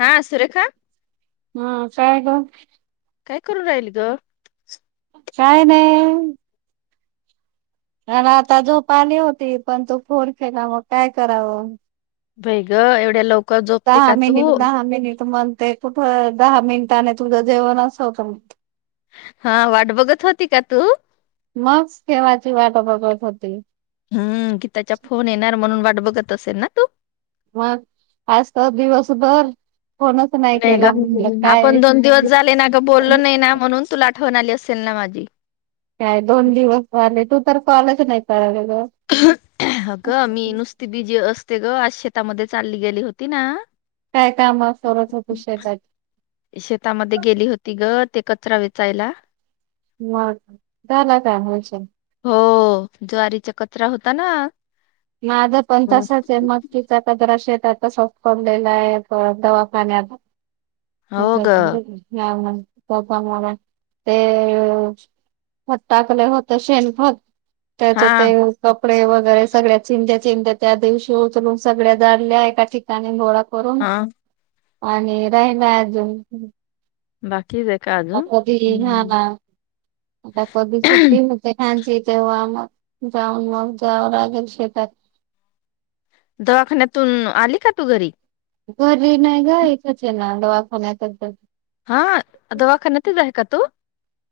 हा सुरेखा हा काय ग काय करून राहिल ग काय नाही आन आता झोपाले होती पण तो फोन केला, मग काय करावं? भे ग एवढ्या लवक दहा मिनिट दहा मिनिट म्हणते कुठं दहा मिनिटाने तुझं जेवण अस होतं म हा वाट बघत होती का तू? मग ठेवायची वाट बघत होती. हम्म की त्याच्या फोन येणार म्हणून वाट बघत असेल ना तू. मग आज तर दिवसभर कोणच नाही गं, आपण दोन दिवस झाले ना गं बोललो नाही ना, म्हणून तुला आठवण आली असेल ना माझी. काय दोन दिवस झाले तू तर कॉलच नाही करत गं. अगं मी नुसती बीजी असते गं, आज शेतामध्ये चालली गेली होती ना. काय काम करत होतो शेताची. शेतामध्ये गेली होती गं ते कचरा वेचायला. म झाला का मोशन? हो ज्वारीचा कचरा होता ना. माझ पण तसाच आहे मग ती द्रश येत आता सफकनलेला आहे दवाखानेता हो ग ला प्पा मला ते फत टाकलं होत शेणफत त्याच हा ते कपडे वगैरे सगळ्या चिंज्या चिंज्या त्या दिवशी उचरून सगळ्या जाल्या आहे कािक गोळा करून हा आणि राहिला अजून बाकी बे का अजून कधी हा ना, आता कधी सुट्टी मग? तेखांची ची तेेव आम जाऊन म जाव लागेल शेतात. दवाखान्यातून आली का तू घरी? घरी नाही ग इथंच आहे ना दवाखान्यातच ये. हा, दवाखाान्यातच आहे का तू?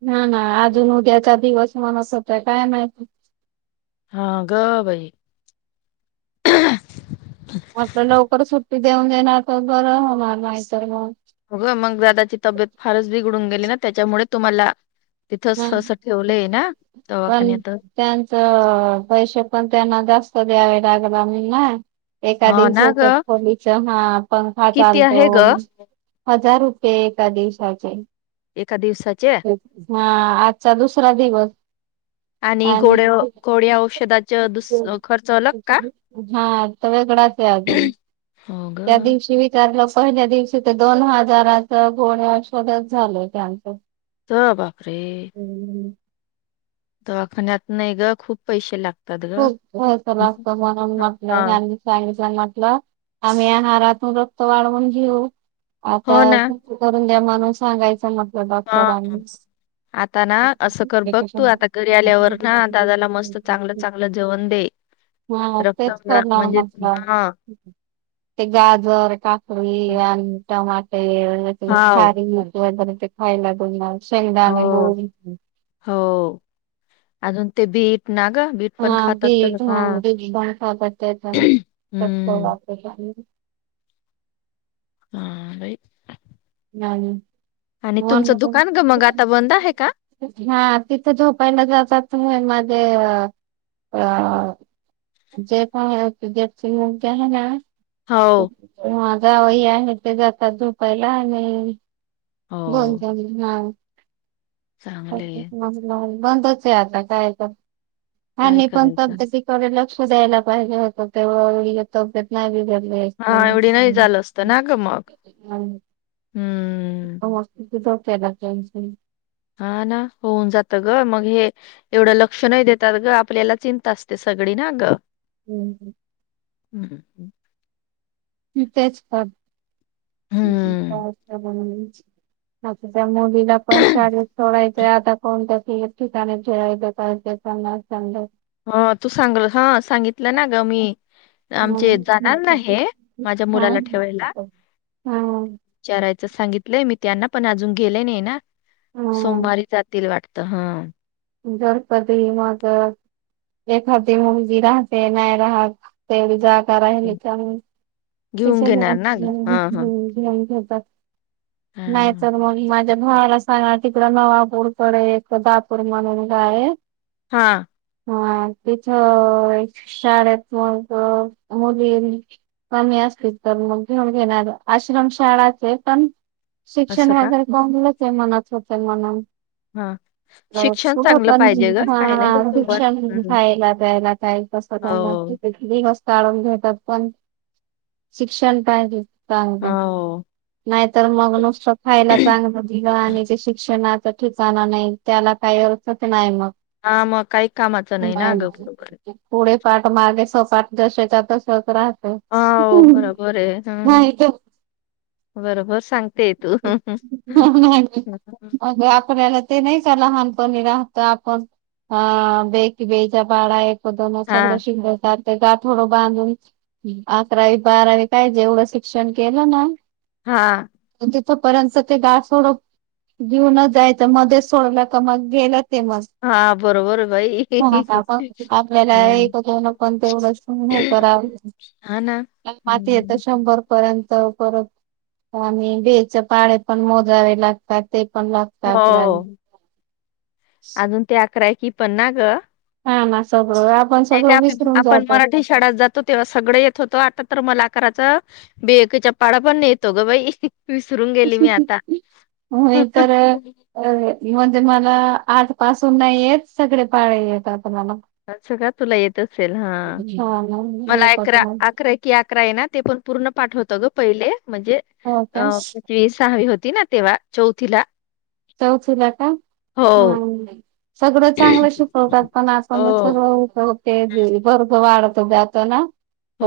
हा ना अजून उद्याचा दिवस [unintelligible] होत काय माहिती. हा ग बई. आपलं लवकर सुट्टी देऊन देणार तर बरं होणार नाहीतर मग. हो गं मंग दादाची तब्येत फारच बिघडून गेली ना, त्याच्यामुळे तुम्हाला ह तिथंच असं ठेवलंय ना, दवाखान्यात. त्यांचं पैसे पण त्यांना जास्त द्यावे लागनार नई ना. एका हा ना दिवसाच्या ग खोलीच, हा पंखा किती चालतो. आहे ग हजार होते, एका दिवसाचे. एका दिवसाचे? हा आजचा दुसरा दिवस. आणि गोड्या [inaudible] गोड्या औषधाच दुस खर्च अलग का हा. सगळीकडं असंय अजून, हो ग त्या दिवशी बी विचारलं पहिल्या दिवशी ते दोन हजाराच [unintelligible] झाल त्याच. तर बापरे! हम्म, दवाखान्यात नाही गं खूप पैसे लाग खूप खर्च लागतो म्हणून हा म्हटलं ह्यांनी सांगितलं अण म्हटलं आम्ही आहारातून रक्त वाढवून घेऊ हो आता ना करून द्या म्हणून सांगायचं म्हटलं हा डॉक्टरांनी. आता ना असं कर बघ तू आता घरी आल्यावर ना, दादाला मस्त चांगल चांगल जेवण दे. हा, तेच रक्तवाढा करणार म्हणजे मग काय. हा ते गाजर, काकडी आणि टमाटे वगैरे हाव खारीक वगैरे ते खायला देणार शेंगदाणे हो गुळ हो, अजून ते बीट ना गं बीट पण हा, खातात तर बीट हा बीट पण खातात त्याच्यान रक्त हम्म वाढतं त्याने. हा, बाई. नाही. आणि तुमचं दुकान गं मग, आता बंद आहे का? हा, तिथं झोपायला जातात म- माझे अ अ जे काय हाय [unintelligible] हो हा जावई आहेत ते जातात, झोपायला आणि [unintelligible] हो पीन हा. चांगले [unintelligible] बंदच आहे आता काय तर, आणि काय मी पण करायचं थोडे लक्ष द्यायला पाहिजे होतं तेव्हा [unintelligible] तब्येत नाही बिघडली असती, हा एवढी नाही झालं असतं ना ग मग हा ना. हम्म, तो हॉस्पिटल [unintelligible] हा ना, होऊन जात गं मग हे एवढं लक्ष नाही देतात गं, आपल्याला चिंता असते सगळी ना गं. हम्म, ह ह. आणि तेच पाप हम्म काय असत [unintelligible] त्यामुळे तिला पण शाळेत सोडायचं आता कोणत [unintelligible] ठिकाणी खेळाय पळायचं त्यामुळं चांगलयं. हा तू सांगल, हा सांगितलं ना गं मी. आमचे जाणार ना हे माझ्या हा मुलाला ठेवायला. हा विचारायचं सांगितलंय मी त्यांना पण अजून गेले नाही ना, हा सोमवारी जातील वाटतयं. त हा जर कधी मग एखादी मुलगी राहते नाय राहत. तेवढी जागा राहिली का मग घेऊन त्यामुळ घेणार त ना ग हा हा [unintelligible] घेऊन ठेवतात हा नाय तर मग माझ्या भावाला सांगा तिकड नवापूरकडे एक दातूर म्हणून गाव ये हा हा तिथं शाळेत मग मुलीनं कमी असतीलच तर मग घेऊन घेणार आश्रमशाळाचये पण शिक्षण असं का वगैरे [unintelligible] आहे म्हणत होते म्हणून हा शिक्षण कुंड चांगलं पाहिजे ग पण काय हा नाही बरोबर शिक्षण हम्म. खायला प्यायला काय कस हो [unintelligible] दिवस टाळून घेतात पण शिक्षण पायजेच. चांगलं हो नाय तर मग नुसतं खायला चांगलं दिल आणि ते शिक शिक्षणासाठी जाण नाय त्याला काही अर्थच नाही मग हा मग काही कामाचं नाही ना अगं बरोबर पुढे पाठ मागे सपाट जशाच्या तशाच राहत तो हो बरोबर आहे हम्म नाही तो बरोबर सांग नाय नाय अग आपल्याला ते नाय का लहानपणी राहत आपण अ बे एकी बे चा पाडा एक पदन हा सगळं शिगलं तांर ते गाठोडं बांधून अकरावी बारावी काय जेवढं शिक्षण केलं ना- हा तिथपर्यंत ते गाव सोडून घेऊनच जायच मध्ये सोडला का मग गेलं फेमस हा बरोबर बाई म आता आपण आपल्याला हम्म. एक दोन पण तेवढंच हे करावं ह ना [unintelligible] माती येतं हम्म शंभर पर्यंत परत आणि बेच्या पाढे पण मोजावे या लागतात ते पण लाग हो अजून ते अकरा एकी कि पण ना ग हा ना सगळं आपण सगळं विसरून जातात. शाडात जात होती सगड येत होतो आता तर मला आकराच बे ऐक च्या पाडा पण नाय येतो ग बाई विसरून गेली मी आता मी तर अ म्हणजे मला आठ पासून नाय येत सगडे पाडे येता पण मला सगळा तुला येत असेल हा हा ना मला येत होत एकरा अकरा एक की अकरा आहे ना ते पण पूर्ण पाठ होत ग पहिले म्हणजे हो का अं कितवी सहावी होती ना तेव्हा चौथीला चौथीला का हो हा सगळं चांगलं शिकवतात पण आजण हो सगळं उठ ते बी [unintelligible] वाढत जात ना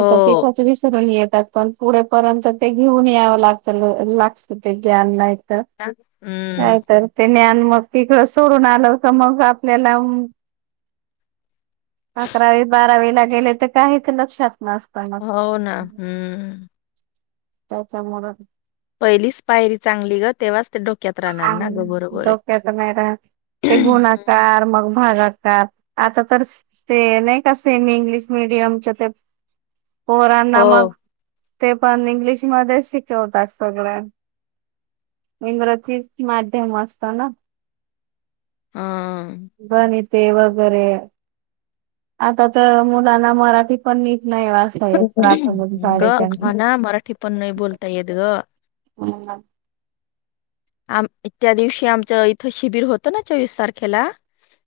असं तिथं विसरून येतात पण पुढेपर्यंत ते घेऊन यावं लागत लागत ते ग्यान नायत. हम्म काय तर ते ज्ञान मग तिकडं सोडून आलं का मग आपल्याला अकरावी बारावी ला गेले तर काहीच लक्षात नस हो ना हम्म त्याच्यामुळ पहिलीच पायरी चांगली ग तेव्हाच ते डोक्यात राहणार ना ग बरोबरये. ते आता नाय राहत ते गुणाकार मग भागाकार आता तर ते नाही का? सेमी इंग्लिश मिडियमच्या ते पोरांना मग हो ते पण इंग्लिश मध्येचं शिकवतात सगळं इंग्रज ची माध्यम असता ना. हा. बनेल तेव्हा वगैरे आता तर, मुलांना मराठी पण नीट नाही वा [unintelligible] गं होना मराठी पण नाही बोलता येत गं. हा हा. आम -त्या दिवशी आमचं इथं शिबिर होतं ना, चोवीस तारखेला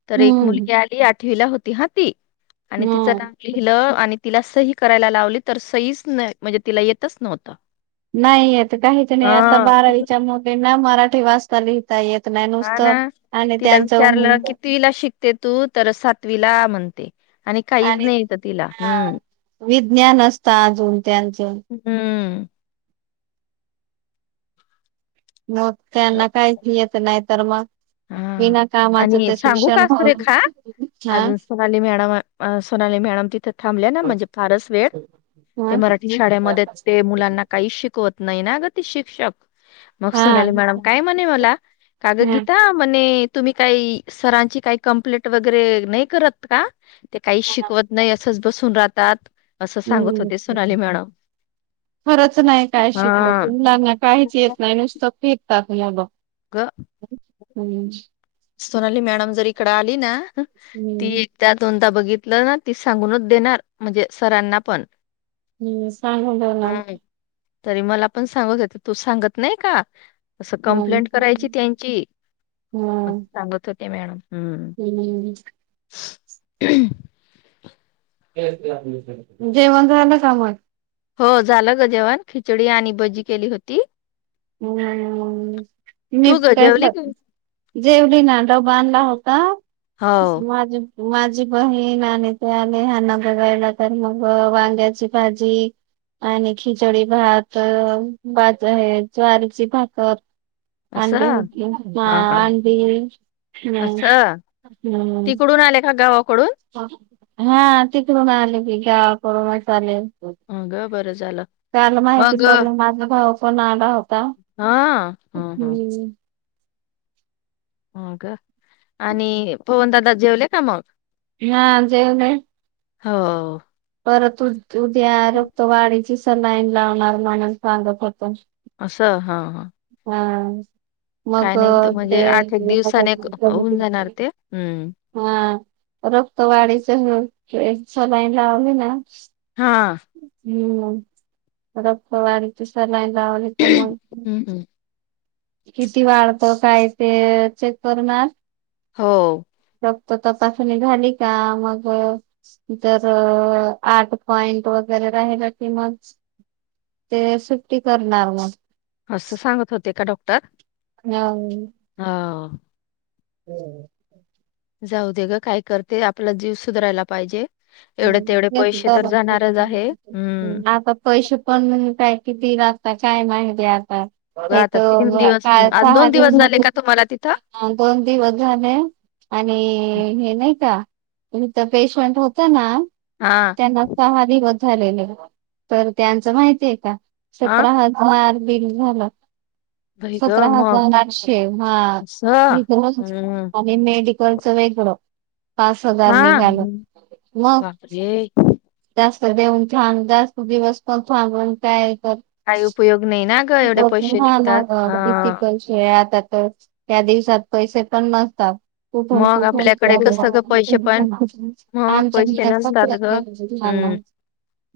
तर एक मुलगी आली आठवीला होती, हा ती आणि तिचं हम्म नाव लिहिलं आणि तिला सही करायला लावली तर, सहीच नाही म्हणजे तिला येतच नव्हतं. नाही येत काहीच नाही, आता हा बारावीच्या मुलींना मराठी वा चता लिहिता येत नाही, नुसतं आणि त्यांच किती ला शिकते तु? तर सातवीला म्हणते. काहीच आणि नाही येत तिला हा हम्म विज्ञान असत अजून त्यांच हम्म, मग त्यांना काहीच येत नाही तर मग हा विना कामाच आणि ते सांगू शिक्षण का सुरेखा हा अजून सोनाली मॅडम सोनाली मॅडम तिथे थांबले ना, म्हणजे फारच वेळ ते हा मराठी शाळेमध्ये ते मुलांना काय काहीच शिकवत नाही ना गं, ती शिक्षक मग हा सोनाली मॅडम काय म्हणे मला का गं गी हा, म्हणे तुम्ही काही सरांची काही कंप्लेट वगैरे नाही करत का? ते काही शिकवत नाही, असंच बसून राहतात. असं सांगत हम्म होते ह, सोनाली मॅडम खरंच नाही काय हा शिकवत मुलाना काहीच येत नाही नुसतं टाकल्या ब गं अह हम्म, सोनाली मॅडम जर इकडं आली ना ती हम्म त्या दोनदा बघितलं ती, सांगूनच देणार म्हणजे सरांना पण हम्म, सांगून ठेवणार. हम्म तरी मला पण सांगत होते तू सांगत नाही का, असं हम्म कंप्लीट करायची त्यांची. म हम्म सांगत होते, मॅडम हम्म. हम्म, [unintelligible] [unintelligible] जेवण झालं का मग? हो, झालं गं जेवण खिचडी आणि भजी केली होती. तू ग जेवली का अममम [unintelligible] जेवली ना, डबा आणला होता हो माझे माझी बहीण आणि ते आले ह्यांना बघायला तर, मग वांग्याची भाजी आणि खिचडी भात, भजे आहे ज्वारीची भाकर अंडी असं होती, हा अंडी हम्म असं हम्म, तिकडून आले का गावाकडून [unintelligible] हा, तिकडून आले की गावा कडूनच आले. अ ग बरं झालं त्याला माहिती मग पडल, माझा भाऊ पण आला होता. ता हा ह हम्म, हो का, आणि पवनदादा जेवले का मग? हा, जेवले. हो हो. परत उद्या रक्त वाढीची सलाईन लावणार म्हणून सांगत होतो. असं, हा हा! हम्! मग काय नाही त- ते म्हणजे आठ एक दिवसाने क- होऊन जाणार [unintelligible] ते हम्म हा रक्त वाढीच सलाईन लावली ना! हा! हम्म रक्त वाढीची सलाईन लावली त मग, हम्म हम्म. किती वाढतं काय ते चेक करणार. हो! रक्त तपासणी झाली का मग, तर आठ पॉइंट वगैरे राहिला कि मग ते सुट्टी करणार मग, असं सांगत होते का डॉक्टर नाही. हव. हो. जाऊ दे ग काय करते, आपला जीव सुधरायला पाहिजे. एवढे ह् तेवढे पैसे तर जाणारच आहे [unintelligible] हम्म आता. पैसे पण काय किती लागता काय माहिती आता. ग ते आता तीन तर दिवस काल आज सहा दोन दिव दिवस झाले का तुम्हाला तिथं [unintelligible] दोन दिवस झाले. आणि हे नाही का इथ पेशंट हो त ना हा! त्यांना सहा दिवस झालेले. तर त्याचं माहिती आहे का! हा सतरा हजा फार बिल झालं. बाई ग सतरा मग हजार आठशे हा असं हे हम्म [unintelligible] हे मेडिकलच वेगळं, पाच हजार हा निघाल. मग, बापरे जास्त देऊन थांब जास्त दिवस पण थांबून काय कर काही उपयोग नाही ना! ग [unintelligible] एवढे पैसे निघतात आता हा. तर त्या दिवसात पैसे पण नसतात. कुठून मग आपल्याकडे कुठूनु कसं ग पैसे पण [unintelligible] मग पैसे आमच्या नसतात ग हम्म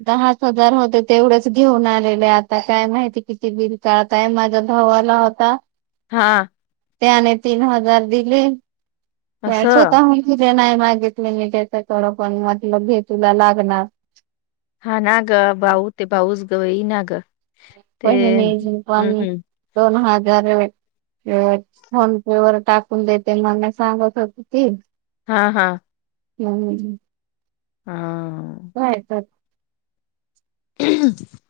दहाच हजार होते, तेवढेच घेऊन आलेले आता काय माहिती किती बिल काढताय माझा भाऊ आला होता. हा! त्याने तीन हजार दिले. वस होत असं नाही मागितले मी त्याच्याकडं पण म्हटलं घेतूला लागणार. हा ना ग! भाऊ ते भाऊच जवळी नाग! बहिणीने पण दोन हजार फोन पे वर टाकून देते मला सांगत होती ती, हा, हा! हम्! ह.... [unintelligible] तर. हम [inaudible]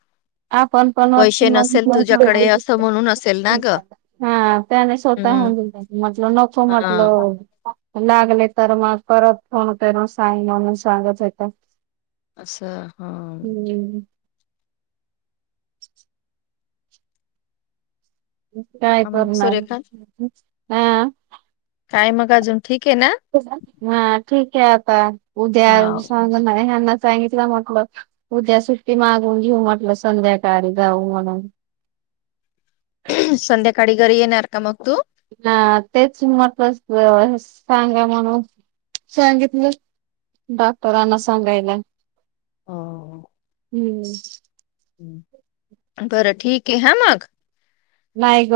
आप आपण पण [unintelligible] तुझ्याकडे असं म्हणून असेल ना ग. हा, त्याने हम्म स्वतःहून दिलं म्हटल नको हा म्हटलं लागले तर मग परत फोन कर साग म्हणून सागत होता. असं हा! हम्! [unintelligible] काय हा, मग करणार सुरेखा हा... काय मग अजून... हा ठीक आहे आता उद्या हा. सज ह्यांना सांगितलं म्हटल... उद्या सुट्टी संध्याकाळी घरी येणार का मग तू हा तेच म्हटलं सांगा म्हणून सांगितलं... डॉक्टरांना सांगायला... हो... हं... बरं ठीक आहे ह मग... न्हाय ग.....